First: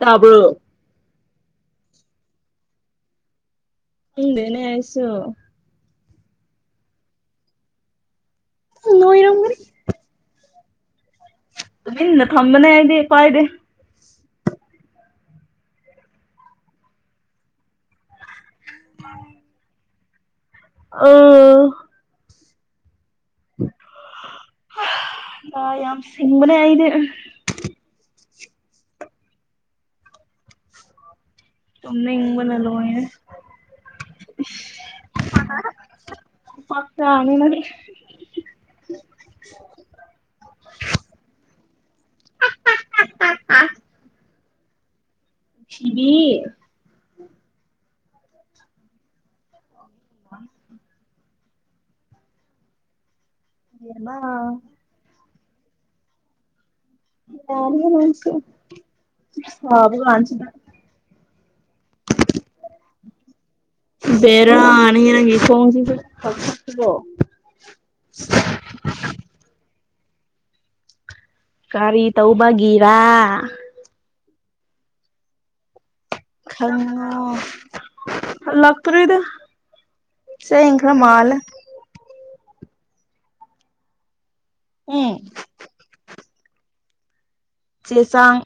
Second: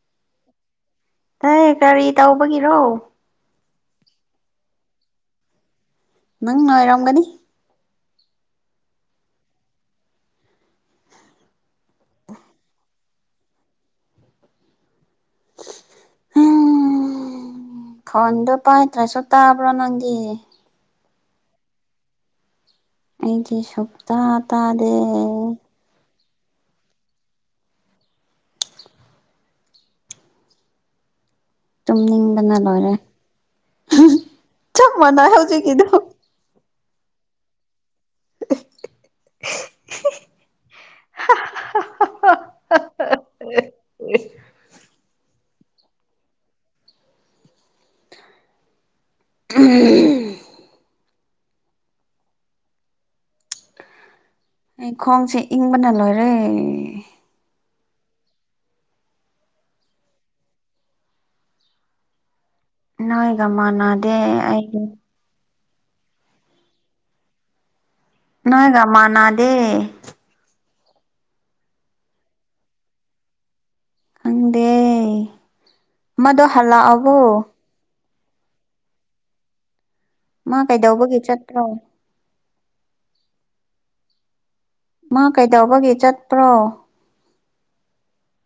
ꯇꯥꯕ ꯑꯦ ꯀꯔꯤ ꯇꯧꯕꯒꯤꯔꯣ ꯍꯪꯗꯦꯅꯦ ꯍꯥꯏꯁꯣ ꯅꯪ ꯉꯥꯏꯔꯝꯒꯅꯤ ꯅꯣꯣꯏꯔꯝꯒꯅꯤ ꯟ ꯊꯝꯕꯅꯦ ꯍꯥꯏꯗꯤ ꯀꯥꯏꯗꯤꯦ ꯈꯣꯟꯗꯣ ꯄꯥꯏ ꯇ꯭ꯔꯥꯏꯁꯨ ꯇꯥꯕ꯭ꯔꯣ ꯅꯪꯗꯤ ꯑꯥ ꯑꯩꯗꯤ ꯁꯨꯞꯇ ꯇꯥꯔꯦ ꯁꯤꯃꯔ ꯑꯏꯩꯅ ꯇꯨꯝꯅꯤꯡꯕꯅ ꯇꯅꯂꯣꯔꯦ ꯂꯣꯏꯔꯦ ꯆꯞ ꯃꯥꯟꯅꯩ ꯍꯧꯖꯤꯛꯀꯤꯗꯨ ꯄꯥꯛꯀ ꯑꯅꯤ ꯃꯥ [inaudible] [inaudible] ꯑ ꯁꯤꯚ [inaudible] ꯑꯃ ꯑꯩ ꯈꯣꯡꯁꯦ ꯏꯪꯕꯅ ꯂꯣꯏꯔꯦ ꯌꯥꯅꯤꯁꯤꯕ ꯀꯥꯟꯁꯤꯗ [inaudible] ꯅꯣꯏꯣꯏꯒꯃꯅꯥꯗꯦ ꯑꯩ ꯊꯣꯡ ꯂꯣꯟꯖꯤꯜꯒꯔ ꯍꯜꯂꯛꯇꯔꯤꯕꯣ ꯅꯣꯏ ꯔꯥꯃꯅꯥꯗꯤ ꯀꯔꯤ ꯇꯧꯕꯒꯤꯔꯥ ꯈꯪꯗꯦ ꯃꯗꯣ ꯍꯜꯂꯛꯑꯕꯣ ꯍꯜꯂꯛꯇꯔꯤꯗ ꯃꯥ ꯀꯩꯗꯧꯕꯒꯤ ꯆꯦꯟꯈꯔꯃꯥꯂꯤ ꯆꯠꯄ꯭ꯔꯣ ꯎꯝ ꯃꯥ ꯀꯩꯗꯧꯕꯒꯤ ꯆꯠꯄ꯭ꯔꯣ ꯆꯦ ꯆꯥꯡ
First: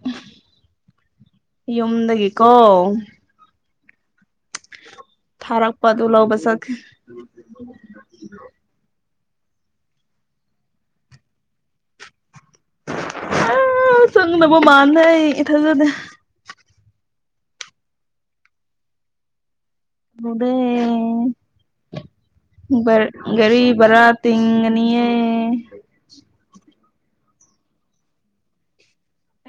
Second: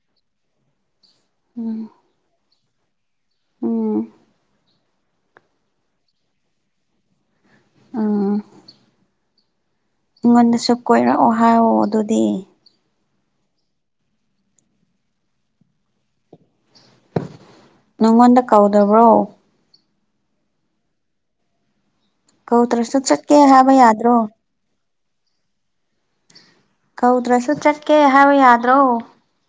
ꯎꯝ ꯌꯨꯝꯗꯒꯤꯀꯣ ꯎꯝ ꯊꯔꯛꯄ ꯑꯗꯨꯂꯧꯕ ꯆꯠꯈꯤ ꯑꯥ ꯑꯩꯉꯣꯟꯗꯁꯨ ꯀꯣꯏꯔꯛꯑꯣ ꯍꯥꯏꯑꯣ ꯑꯗꯨꯗꯤ ꯑ ꯆꯠꯅꯤꯡꯗꯕ ꯃꯥꯜꯂꯦ ꯏꯊꯟꯗꯅꯦ ꯅꯪꯉꯣꯟꯗ ꯀꯧꯗꯕ꯭ꯔꯣ ꯀꯧꯗꯦ ꯀꯧꯗ꯭ꯔꯁꯨ ꯆꯠꯀꯦ ꯒꯥꯔꯤ ꯍꯥꯏꯕ ꯕꯥꯔ ꯌꯥꯗ꯭ꯔꯣ ꯊꯤꯡꯒꯅꯤꯌꯦ ꯀꯧꯗ꯭ꯔꯁꯨ ꯆꯠꯀꯦ ꯍꯥꯏꯕ ꯌꯥꯗ꯭ꯔꯣ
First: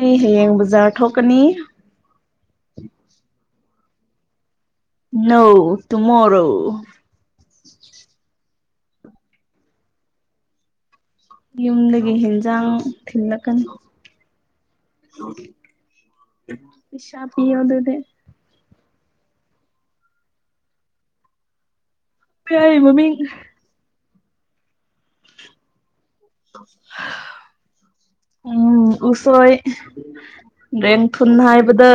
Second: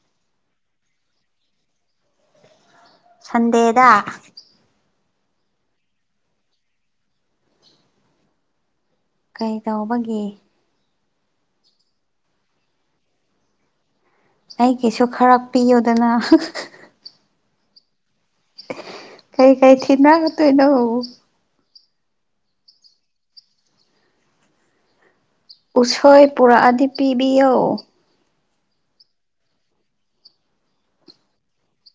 ꯑꯩ ꯍꯌꯦꯡ ꯕꯖꯥꯔ ꯊꯣꯛꯀꯅꯤ ꯁꯟꯗꯦꯗ ꯅꯣ ꯇꯨꯃꯣꯔꯣ ꯀꯩ ꯇꯧꯕꯒꯤ ꯌꯨꯝꯗꯒꯤ ꯍꯦꯟꯖꯥꯡ ꯊꯤꯜꯂꯛꯀꯅꯤ ꯑꯩꯒꯤꯁꯨ ꯈꯔ ꯄꯤꯌꯨꯗꯅ ꯄꯩꯁꯥ ꯄꯤꯌꯣ ꯑꯗꯨꯗꯤ ꯀꯩ ꯀꯩ ꯊꯤꯟꯂꯛꯇꯧꯔꯤꯅꯣ ꯃꯃꯤꯡ ꯎꯁꯣꯏ ꯄꯨꯔꯛꯑꯗꯤ ꯄꯤꯕꯤꯌꯣ ꯎꯝ ꯎꯁꯣꯏ ꯔꯦꯡꯊꯨꯟ ꯍꯥꯏꯕꯗꯣ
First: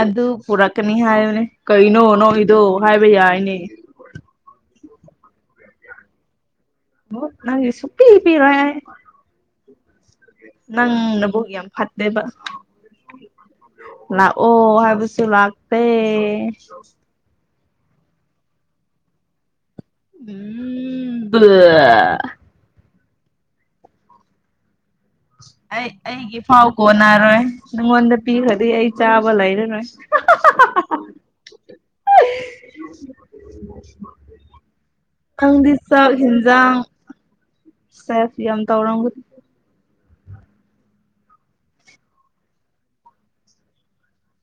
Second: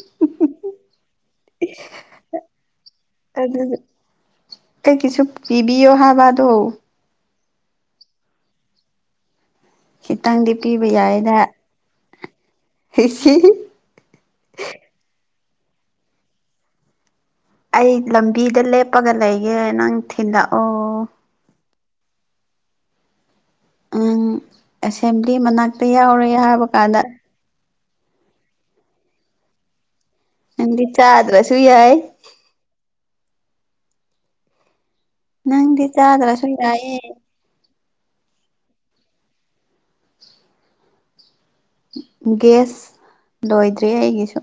ꯑꯗꯨ ꯄꯨꯔꯛꯀꯅꯤ ꯍꯥꯏ ꯀꯩꯅꯣ ꯅꯣꯛꯏꯗꯣ ꯍꯥꯏꯕ ꯌꯥꯏꯅꯦ ꯑꯗꯨ ꯑꯩꯒꯤꯁꯨ ꯄꯤꯕꯤꯌꯨ ꯍꯥꯏꯕ ꯑꯗꯣ ꯅꯪ ꯁꯨꯄꯤ ꯄꯤꯔꯣꯏ ꯈꯤꯇꯪꯗꯤ ꯄꯤꯕ ꯅꯪ ꯌꯥꯏꯗ ꯅꯕꯨꯛ ꯌꯥꯝ ꯐꯠꯇꯦꯕ ꯂꯥꯛꯑꯣ ꯍꯥꯏꯕꯁꯨ ꯂꯥꯛꯇꯦ ꯑꯩ ꯂꯝꯕꯤꯗ ꯂꯦꯞꯄꯒ ꯂꯩꯒꯦ ꯅꯪ ꯊꯤꯟꯂꯛꯑꯣ ꯑ ꯑꯪ ꯑꯩ ꯑꯩꯒꯤ ꯐꯥꯎ ꯀꯥꯟꯗ ꯀꯣꯟꯅꯔꯣꯏ ꯅꯉꯣꯟꯗ ꯄꯤꯈ꯭ꯔꯗꯤ ꯑꯩ ꯆꯥꯕ ꯂꯩꯔꯔꯣꯏ ꯅꯪꯗꯤ ꯆꯥꯗ꯭ꯔꯁꯨ ꯌꯥꯏ ꯅꯪꯗꯤ ꯆꯥꯛ ꯆꯥꯗ꯭ꯔꯁꯨ ꯍꯟꯖꯥꯡ ꯌꯥꯏꯌꯦ ꯁꯦꯐ ꯌꯥꯝ ꯇꯧꯔꯝꯒ ꯒꯦꯁ ꯂꯣꯏꯗ꯭ꯔꯤ ꯑꯩꯒꯤꯁꯨ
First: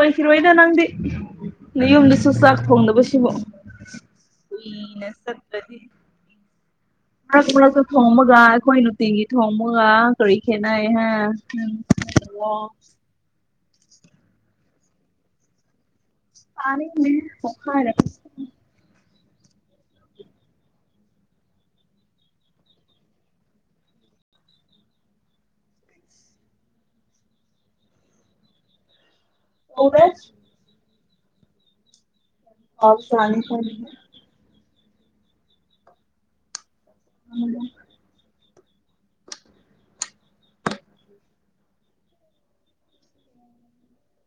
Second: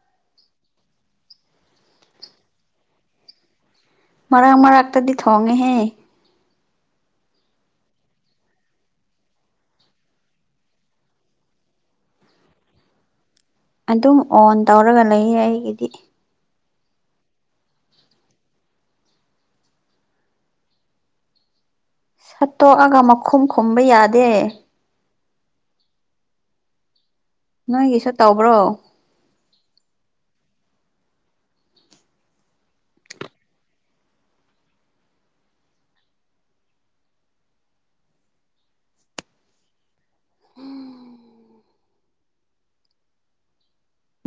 ꯑꯣꯏꯈꯤꯔꯣꯏꯗ ꯅꯪꯗꯤ ꯅꯥꯌꯨꯝꯗꯁꯨ ꯆꯥꯛ ꯊꯣꯡꯗꯕꯁꯤꯕꯨ ꯃꯔꯛ ꯀꯨꯏꯅ ꯃꯔꯛꯇꯗꯤ ꯆꯠꯇ꯭ꯔꯗꯤ ꯊꯣꯡꯉꯤꯍꯦ [inaudible] ꯃꯔꯛ ꯃꯔꯛꯇ ꯊꯣꯡꯕꯒ ꯑꯈꯣꯏ ꯅꯨꯡꯇꯤꯟꯒꯤ ꯊꯣꯡꯕꯒ ꯀꯔꯤ ꯈꯦꯠꯅꯩ ꯍꯥꯏ ꯎꯝ ꯋꯥ ꯑꯗꯨꯝ ꯑꯣꯟ ꯇꯧꯔꯒ ꯂꯩꯌꯦ ꯑꯩꯒꯤꯗꯤ ꯇꯥꯅꯤꯡꯗꯦꯍꯦ ꯁꯠꯇꯣꯛꯑꯒ ꯃꯈꯨꯝ ꯈꯨꯝꯕ ꯌꯥꯗꯦ ꯅꯣꯏꯒꯤꯁꯨ ꯇꯧꯕ꯭ꯔꯣ ꯑꯣꯔꯖ ꯑ ꯁꯅꯤ ꯈ ꯍꯗꯣ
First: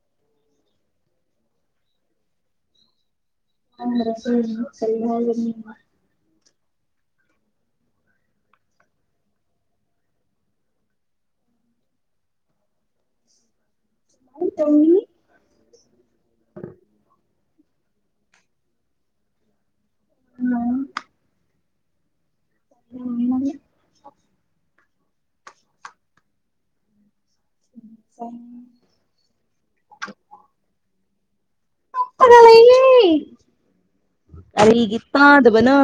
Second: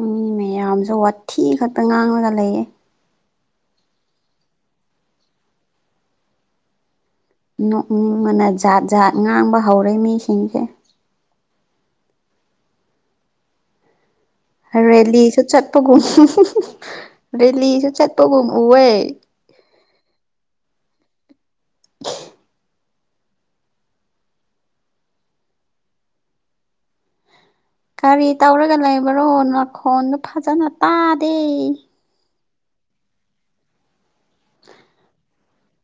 ꯃꯤ ꯃꯌꯥꯝꯁꯨ ꯋꯥꯊꯤ ꯈꯠꯄ ꯉꯥꯡꯂꯒ ꯂꯩꯌꯦ ꯑꯗ꯭ꯔ ꯍ ꯀꯌꯥ ꯅꯣꯛꯅꯤꯡ ꯃꯅ ꯖꯥꯠ ꯖꯥꯠ ꯉꯥꯡꯕ ꯍꯧꯔꯦ ꯃꯤꯁꯤꯡꯁꯦ ꯇꯧꯅꯤꯡꯉꯤ ꯔꯦꯂꯤ ꯆ ꯆꯠ ꯆꯠꯄꯒꯨꯝ ꯔꯦꯂꯤꯁꯨ ꯆꯠꯄꯒꯨꯝ ꯎꯦ ꯍꯂꯣ ꯎꯝ ꯀꯒꯥꯔꯤ ꯇꯧꯔꯒ ꯂꯩꯕꯔꯣ ꯅꯅꯥꯈꯣꯟꯗꯨ ꯐꯖꯅ ꯇꯥꯗꯦ ꯂꯩ ꯀꯔꯤꯒꯤ ꯇꯥꯗꯕꯅꯥ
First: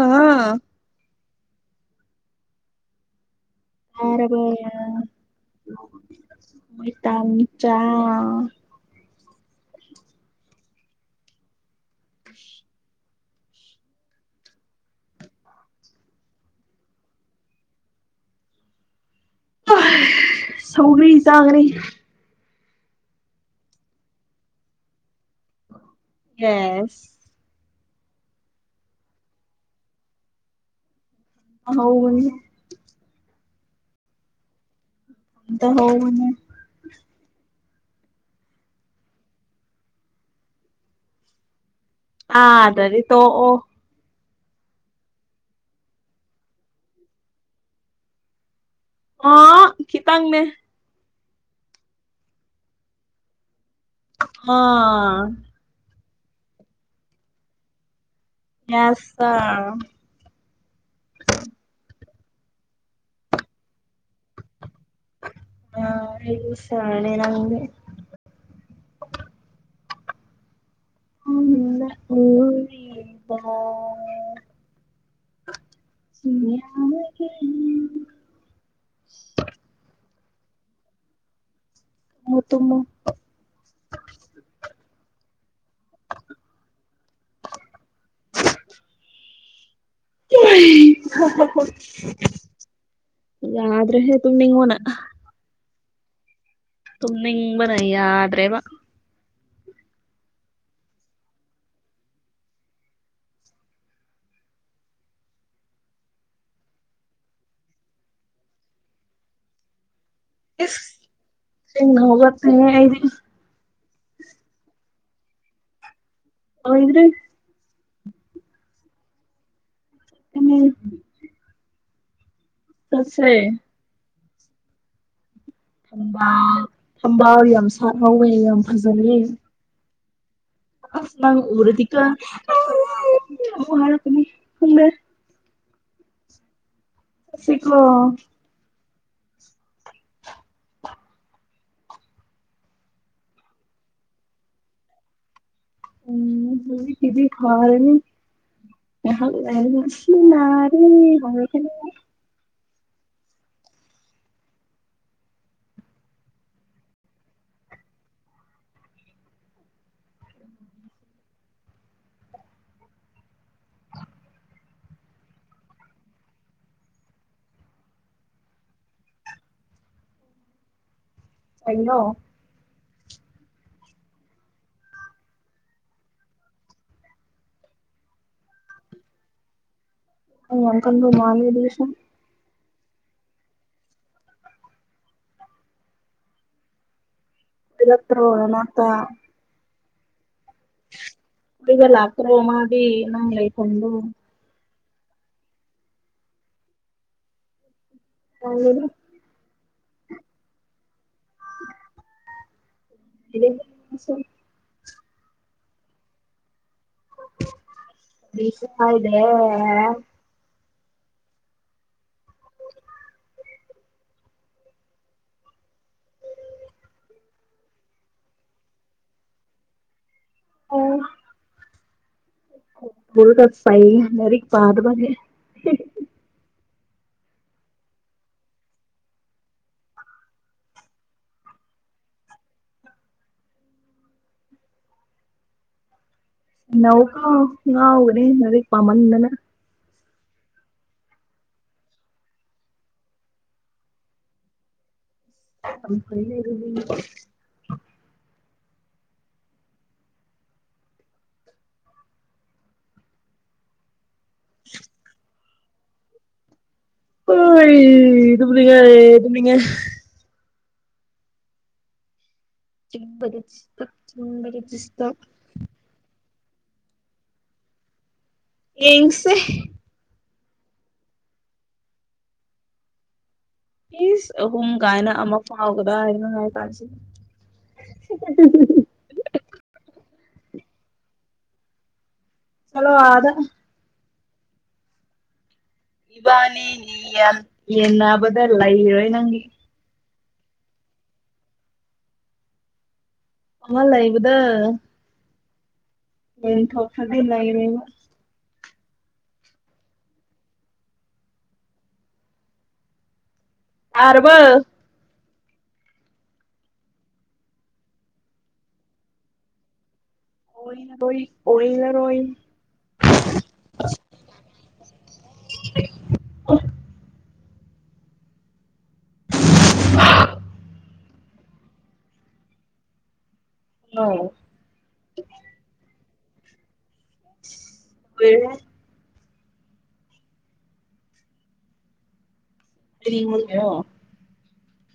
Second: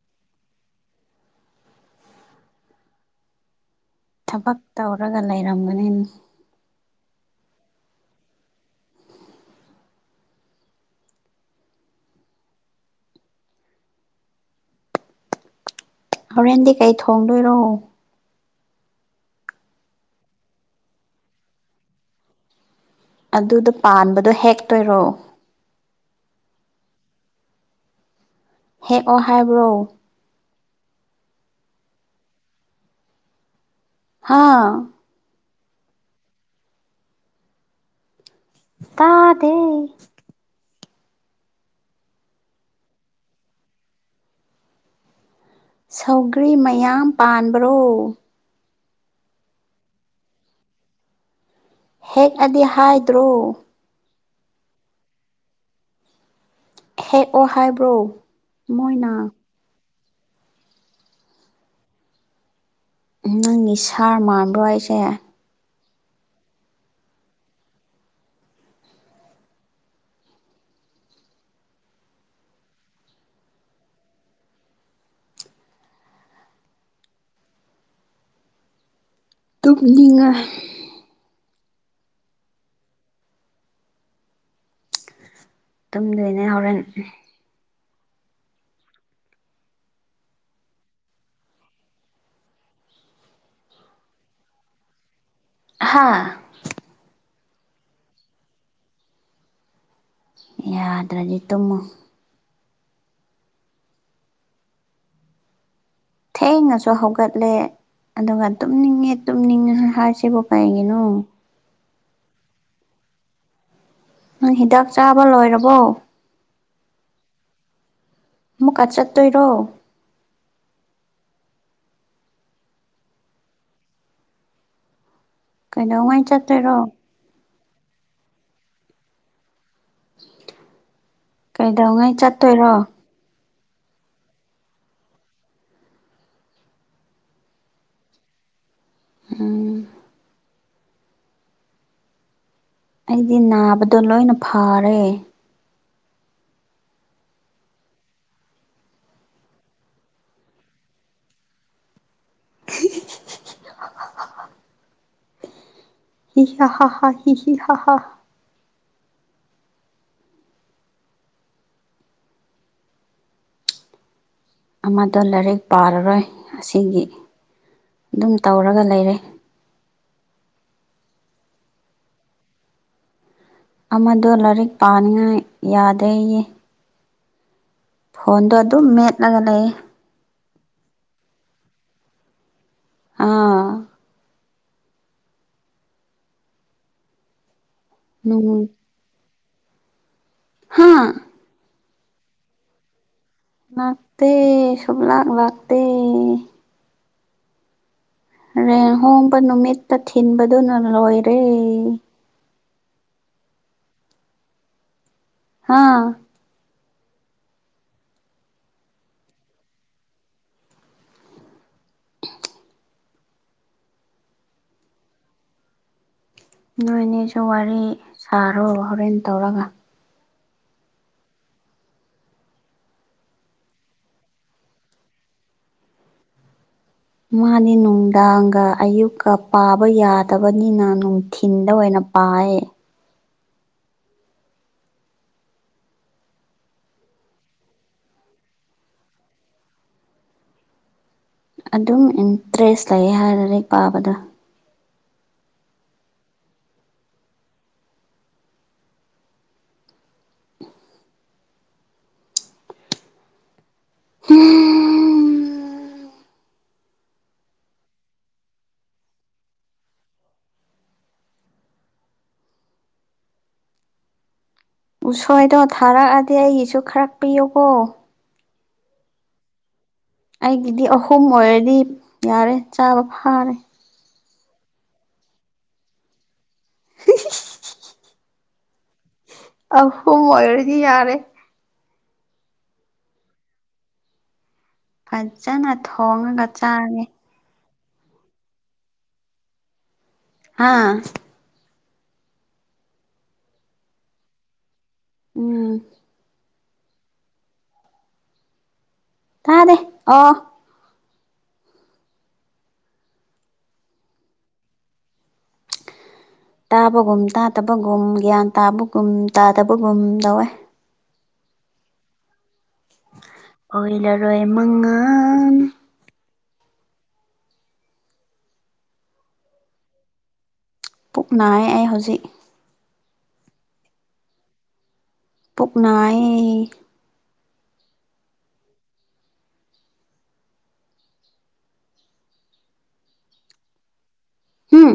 ꯇꯥꯔꯕꯣ ꯊꯕꯛ ꯇꯧꯔꯒ ꯂꯩꯔꯝꯒꯅꯤꯅ ꯃꯣꯏ ꯇꯝ ꯆꯥ ꯈꯁ ꯍꯣꯔꯦꯟꯗꯤ ꯀꯩ ꯊꯣꯡꯗꯣꯏꯔꯣ ꯁꯧꯅꯦ ꯆꯥꯡꯈ꯭ꯔꯦ ꯑꯗꯨꯗꯣ ꯄꯥꯟꯕꯗꯣ ꯍꯦꯛꯇꯣꯏꯔꯣ ꯌꯦꯁ ꯍꯦꯛꯑꯣ ꯍꯥꯏꯕ꯭ꯔꯣ ꯍꯅꯦ ꯍꯥꯥ ꯑꯗ ꯍ ꯇꯥꯗꯦ ꯑ ꯑꯗꯔꯤ ꯇꯣ ꯑꯣ ꯁꯧꯒ꯭ꯔꯤ ꯃꯌꯥꯝ ꯄꯥꯟꯕ꯭ꯔꯣ ꯑꯥ ꯈꯈꯤꯇꯪꯅꯦ ꯍꯦꯛꯑꯗꯤ ꯍꯥꯏꯗ꯭ꯔꯣ ꯑꯥ ꯍꯦꯛꯑꯣ ꯍꯥꯏꯕ꯭ꯔꯣ ꯃꯣꯏꯅ ꯌꯥꯁ ꯅꯪꯒꯤ ꯁꯥꯔ ꯃꯥꯟꯕ꯭ꯔꯣ ꯍꯥꯏꯁꯦ ꯑꯁꯅꯦꯦ ꯅꯪ ꯑ ꯎꯗ ꯎꯝꯝ ꯇꯨꯡꯅꯤꯡꯉ ꯇꯃꯨ ꯇꯨꯝꯃꯨ ꯇꯨꯝꯗꯣꯏꯅ ꯌꯥꯎꯔꯅꯤ [unintelligible] [unintelligible] ꯭ꯔꯦ ꯇꯨꯝꯅꯤꯉ ꯋꯥꯅ ꯍꯥꯥ ꯇꯃꯅꯤ ꯍꯤꯡꯕꯅ ꯌꯥꯗ꯭ꯔꯦꯕ ꯌꯥꯗ꯭ꯔꯗꯤ ꯇꯃ ꯊꯦꯡꯉꯁꯨ ꯍꯧꯒꯠꯂꯦ ꯑꯗꯨꯒ ꯇꯨꯝꯅꯤꯡꯉꯦ ꯇꯨꯝꯅꯤꯡꯉ ꯍꯥꯏꯁꯤꯦ ꯊꯕ ꯄꯌꯦꯒꯦ ꯅꯣ ꯦꯡ ꯍꯕꯅꯦꯗꯤ ꯎ ꯍꯤꯗꯥꯛ ꯆꯥꯕ ꯂꯣꯏꯔꯕꯣ ꯑ ꯏ꯭ꯔꯦ ꯃꯨꯛꯀꯥ ꯆꯠꯇꯣꯏꯔꯣ ꯑ ꯇꯁꯦ ꯀꯩꯗꯧꯉꯩ ꯊꯝꯕ ꯆꯠꯇꯣꯏꯔꯣ ꯊꯝꯕ ꯌꯥꯝ ꯁꯥꯍꯥꯎꯋꯦ ꯌꯥꯝ ꯐꯖꯂ ꯀꯩꯗꯧꯉꯩ ꯎꯔꯗꯤꯀꯔꯅꯤ ꯆꯠꯇꯣꯏꯔꯣ ꯎꯃꯦ ꯁꯤꯈꯣ ꯎꯝ ꯑꯩꯗꯤ ꯅꯥꯕꯗꯣ ꯂꯣꯏꯅ ꯐꯔꯦ ꯎꯝ ꯍꯧ ꯀꯗꯤ ꯈꯥꯔꯅꯤ ꯍꯔꯦ [inaudible] ꯍꯤ ꯍ ꯍ ꯍ ꯍꯤ ꯍ ꯍ ꯍꯥ ꯑꯃꯗ ꯂꯥꯏꯔꯤꯛ ꯄꯥꯔꯔꯣꯏ ꯑꯁꯤꯒꯤ ꯑꯗꯨꯝ ꯇꯧꯔꯒ ꯂꯩꯔꯦ ꯎ ꯀꯩꯅꯣ ꯑꯃꯗꯣ ꯂꯥꯏꯔꯤꯛ ꯄꯥꯅꯤꯡꯉꯥꯏ ꯌꯥꯗꯦꯌꯦ ꯐꯣꯟꯗꯣ ꯑꯗꯨꯝ ꯃꯦꯠꯂꯒ ꯂꯩ ꯑ ꯌꯥꯝ ꯀ ꯃꯥꯅꯦꯗꯤꯁ ꯑꯥ ꯔꯠꯇ ꯅꯨꯡ ꯑꯣꯏ ꯃꯥꯠꯇ ꯍꯥꯥ ꯒꯂꯥꯛ ꯀ꯭ꯔꯣꯃꯗꯤ ꯂꯅꯥꯥꯛꯇ ꯁꯕ ꯂꯥꯛ ꯂꯇ ꯔꯦꯟꯍꯣꯡꯕ ꯅꯨꯃꯤꯠꯇ ꯊꯤꯟꯕꯗꯨꯅ ꯂꯣꯏꯔꯦ ꯁ ꯍꯥꯥ ꯗꯦ ꯅꯣꯏꯅꯦꯁꯨ ꯋꯥꯔꯤ ꯁꯥꯔꯣ ꯍꯣꯔꯦꯟ ꯇꯧꯔꯒ ꯑꯣ ꯍ ꯇ ꯐꯥꯏ ꯃꯔꯤ ꯄꯥꯗꯕꯅꯦ ꯃꯥꯅꯤ ꯅꯨꯡꯗꯥꯡꯒ ꯑꯌꯨꯛꯀ ꯄꯥꯕ ꯌꯥꯗꯕꯅꯤꯅ ꯅꯨꯡꯊꯤꯤꯟꯗ ꯑꯣꯏꯅ ꯎꯄꯑ ꯀ ꯉ ꯎꯔꯦ ꯃꯗꯤꯦ ꯄꯥꯃꯅꯤ ꯏꯅ ꯑꯗꯨꯝ ꯏꯟꯇꯔꯦꯁ ꯂꯩ ꯍꯥꯏꯔꯗꯤ ꯄꯥꯕꯗ ꯑꯅ [unintelligible] ꯍ ꯏꯕꯨꯉ ꯏꯉ [unintelligible] ꯎꯁꯣꯏꯗꯣ ꯊꯥꯔꯛꯑꯗꯤ ꯑꯩꯒꯤꯁꯨ ꯈꯔꯛ ꯄꯤꯌꯨꯀꯣ ꯌꯦꯡꯁꯦ ꯑꯩꯒꯤꯗꯤ ꯑꯍꯨꯝ ꯑꯣꯏꯔꯗꯤ ꯌꯥꯔꯦ ꯆꯥꯕ ꯐꯥꯔꯦ ꯄ ꯑꯍꯨꯝ ꯀꯥꯏꯅ ꯑꯃ ꯐꯥꯎꯒꯗ꯭ꯔꯥ ꯍꯥꯏꯅꯉꯥꯏ ꯇꯥꯁꯤ [inaudible] ꯑ ꯃꯣꯏꯔꯁꯤ ꯌꯥꯔꯦ ꯆꯂꯣꯗ ꯐꯖꯅ ꯊꯣꯡꯉꯒ ꯏꯕꯥꯅꯤꯒꯤ ꯆꯥꯉꯦ ꯌꯥꯟ ꯌꯦꯟꯅꯕꯗ ꯂ ꯏꯔꯣꯣꯏ ꯅꯪꯒꯤ ꯍꯥꯥ ꯑꯉ ꯂꯩ ꯏꯕꯨꯗ ꯎꯝ ꯌꯦꯟꯄꯗꯤꯂ ꯏꯅꯦ ꯇꯥꯅꯦꯦ ꯑꯣ ꯇꯔꯔꯕ ꯇꯥꯕꯒꯨꯝ ꯇꯥꯗꯕꯒꯨꯝ ꯒ꯭ꯌꯥꯟ ꯇꯥꯕꯒꯨꯝ ꯇꯥꯗꯕꯒꯨꯝ ꯇꯧꯋꯦ ꯔꯣ ꯀꯅ ꯔꯣ ꯇꯃ ꯑ ꯑ ꯄꯨꯛꯅ ꯑꯩ ꯍꯧꯖꯤꯛ ꯑ ꯄꯨꯛꯅꯥꯏ ꯀꯔ ꯁꯤꯔꯤꯉꯣ ꯍꯝ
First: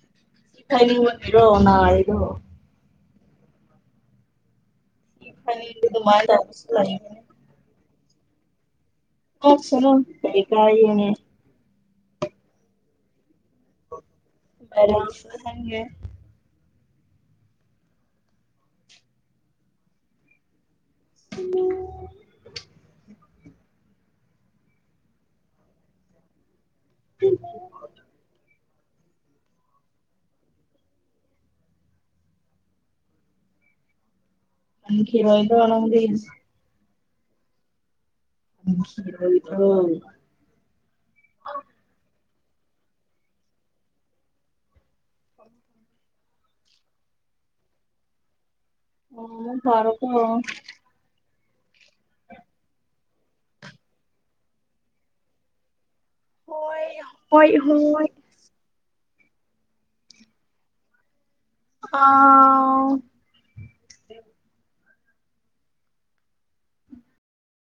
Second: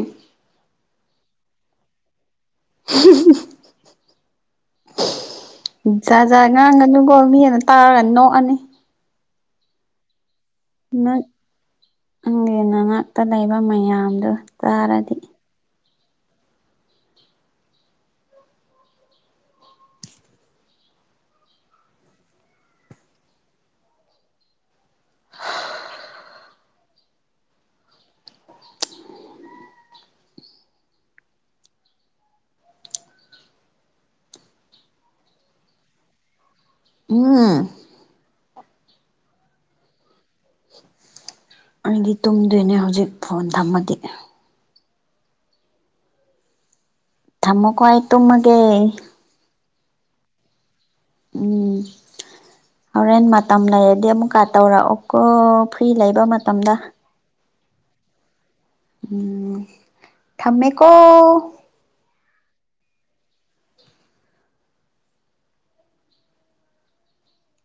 ꯀꯥꯏꯅꯤꯡꯔꯣ ꯅꯔꯣ ꯁꯤ ꯐꯥꯏꯅꯤꯡꯕꯒꯤ ꯖꯥꯠ ꯑꯗꯨꯃꯥꯏꯅ ꯖꯥ ꯇꯧꯕꯁꯨ ꯉꯥꯡꯉꯅꯨꯀꯣ ꯂꯩꯕꯅꯦ ꯃꯤꯑꯅ ꯇꯥꯔꯅꯤ ꯅꯣꯛꯑꯅꯤ ꯑ ꯁꯔꯣ ꯀꯔꯤ ꯀꯅꯦ ꯅꯪ ꯅꯪꯒꯤ ꯅꯅꯥꯛꯇ ꯂꯩꯕ ꯃꯌꯥꯝꯗꯨꯣ ꯚꯥꯏꯔꯦꯜ ꯇꯥꯔꯗꯤ ꯆꯠꯍꯟꯒꯦ ꯎꯝ ꯎ ꯑ ꯀꯤꯔꯣꯏꯗ ꯋꯥꯅꯗ ꯎꯝ [unintelligible] ꯑꯩꯗꯤ ꯇꯨꯝꯗꯣꯏꯅꯦ ꯍꯧꯖꯤꯛ ꯐꯣꯟ ꯊꯝꯃꯗꯤ ꯊꯃꯀꯣ ꯍꯥꯏ ꯇ ꯃ ꯑꯣ ꯐꯔ ꯀ ꯍ ꯎꯝ ꯍꯣꯔꯦꯟ ꯃꯇꯝ ꯂꯩꯔꯗꯤ ꯑꯃꯨꯛꯀ ꯇꯧꯔꯛꯑꯣꯀꯣ ꯐ꯭ꯔꯤ ꯂꯩꯕ ꯃꯇꯝꯗ ꯍ ꯎꯝ ꯊꯃꯦꯀꯣ ꯑꯥ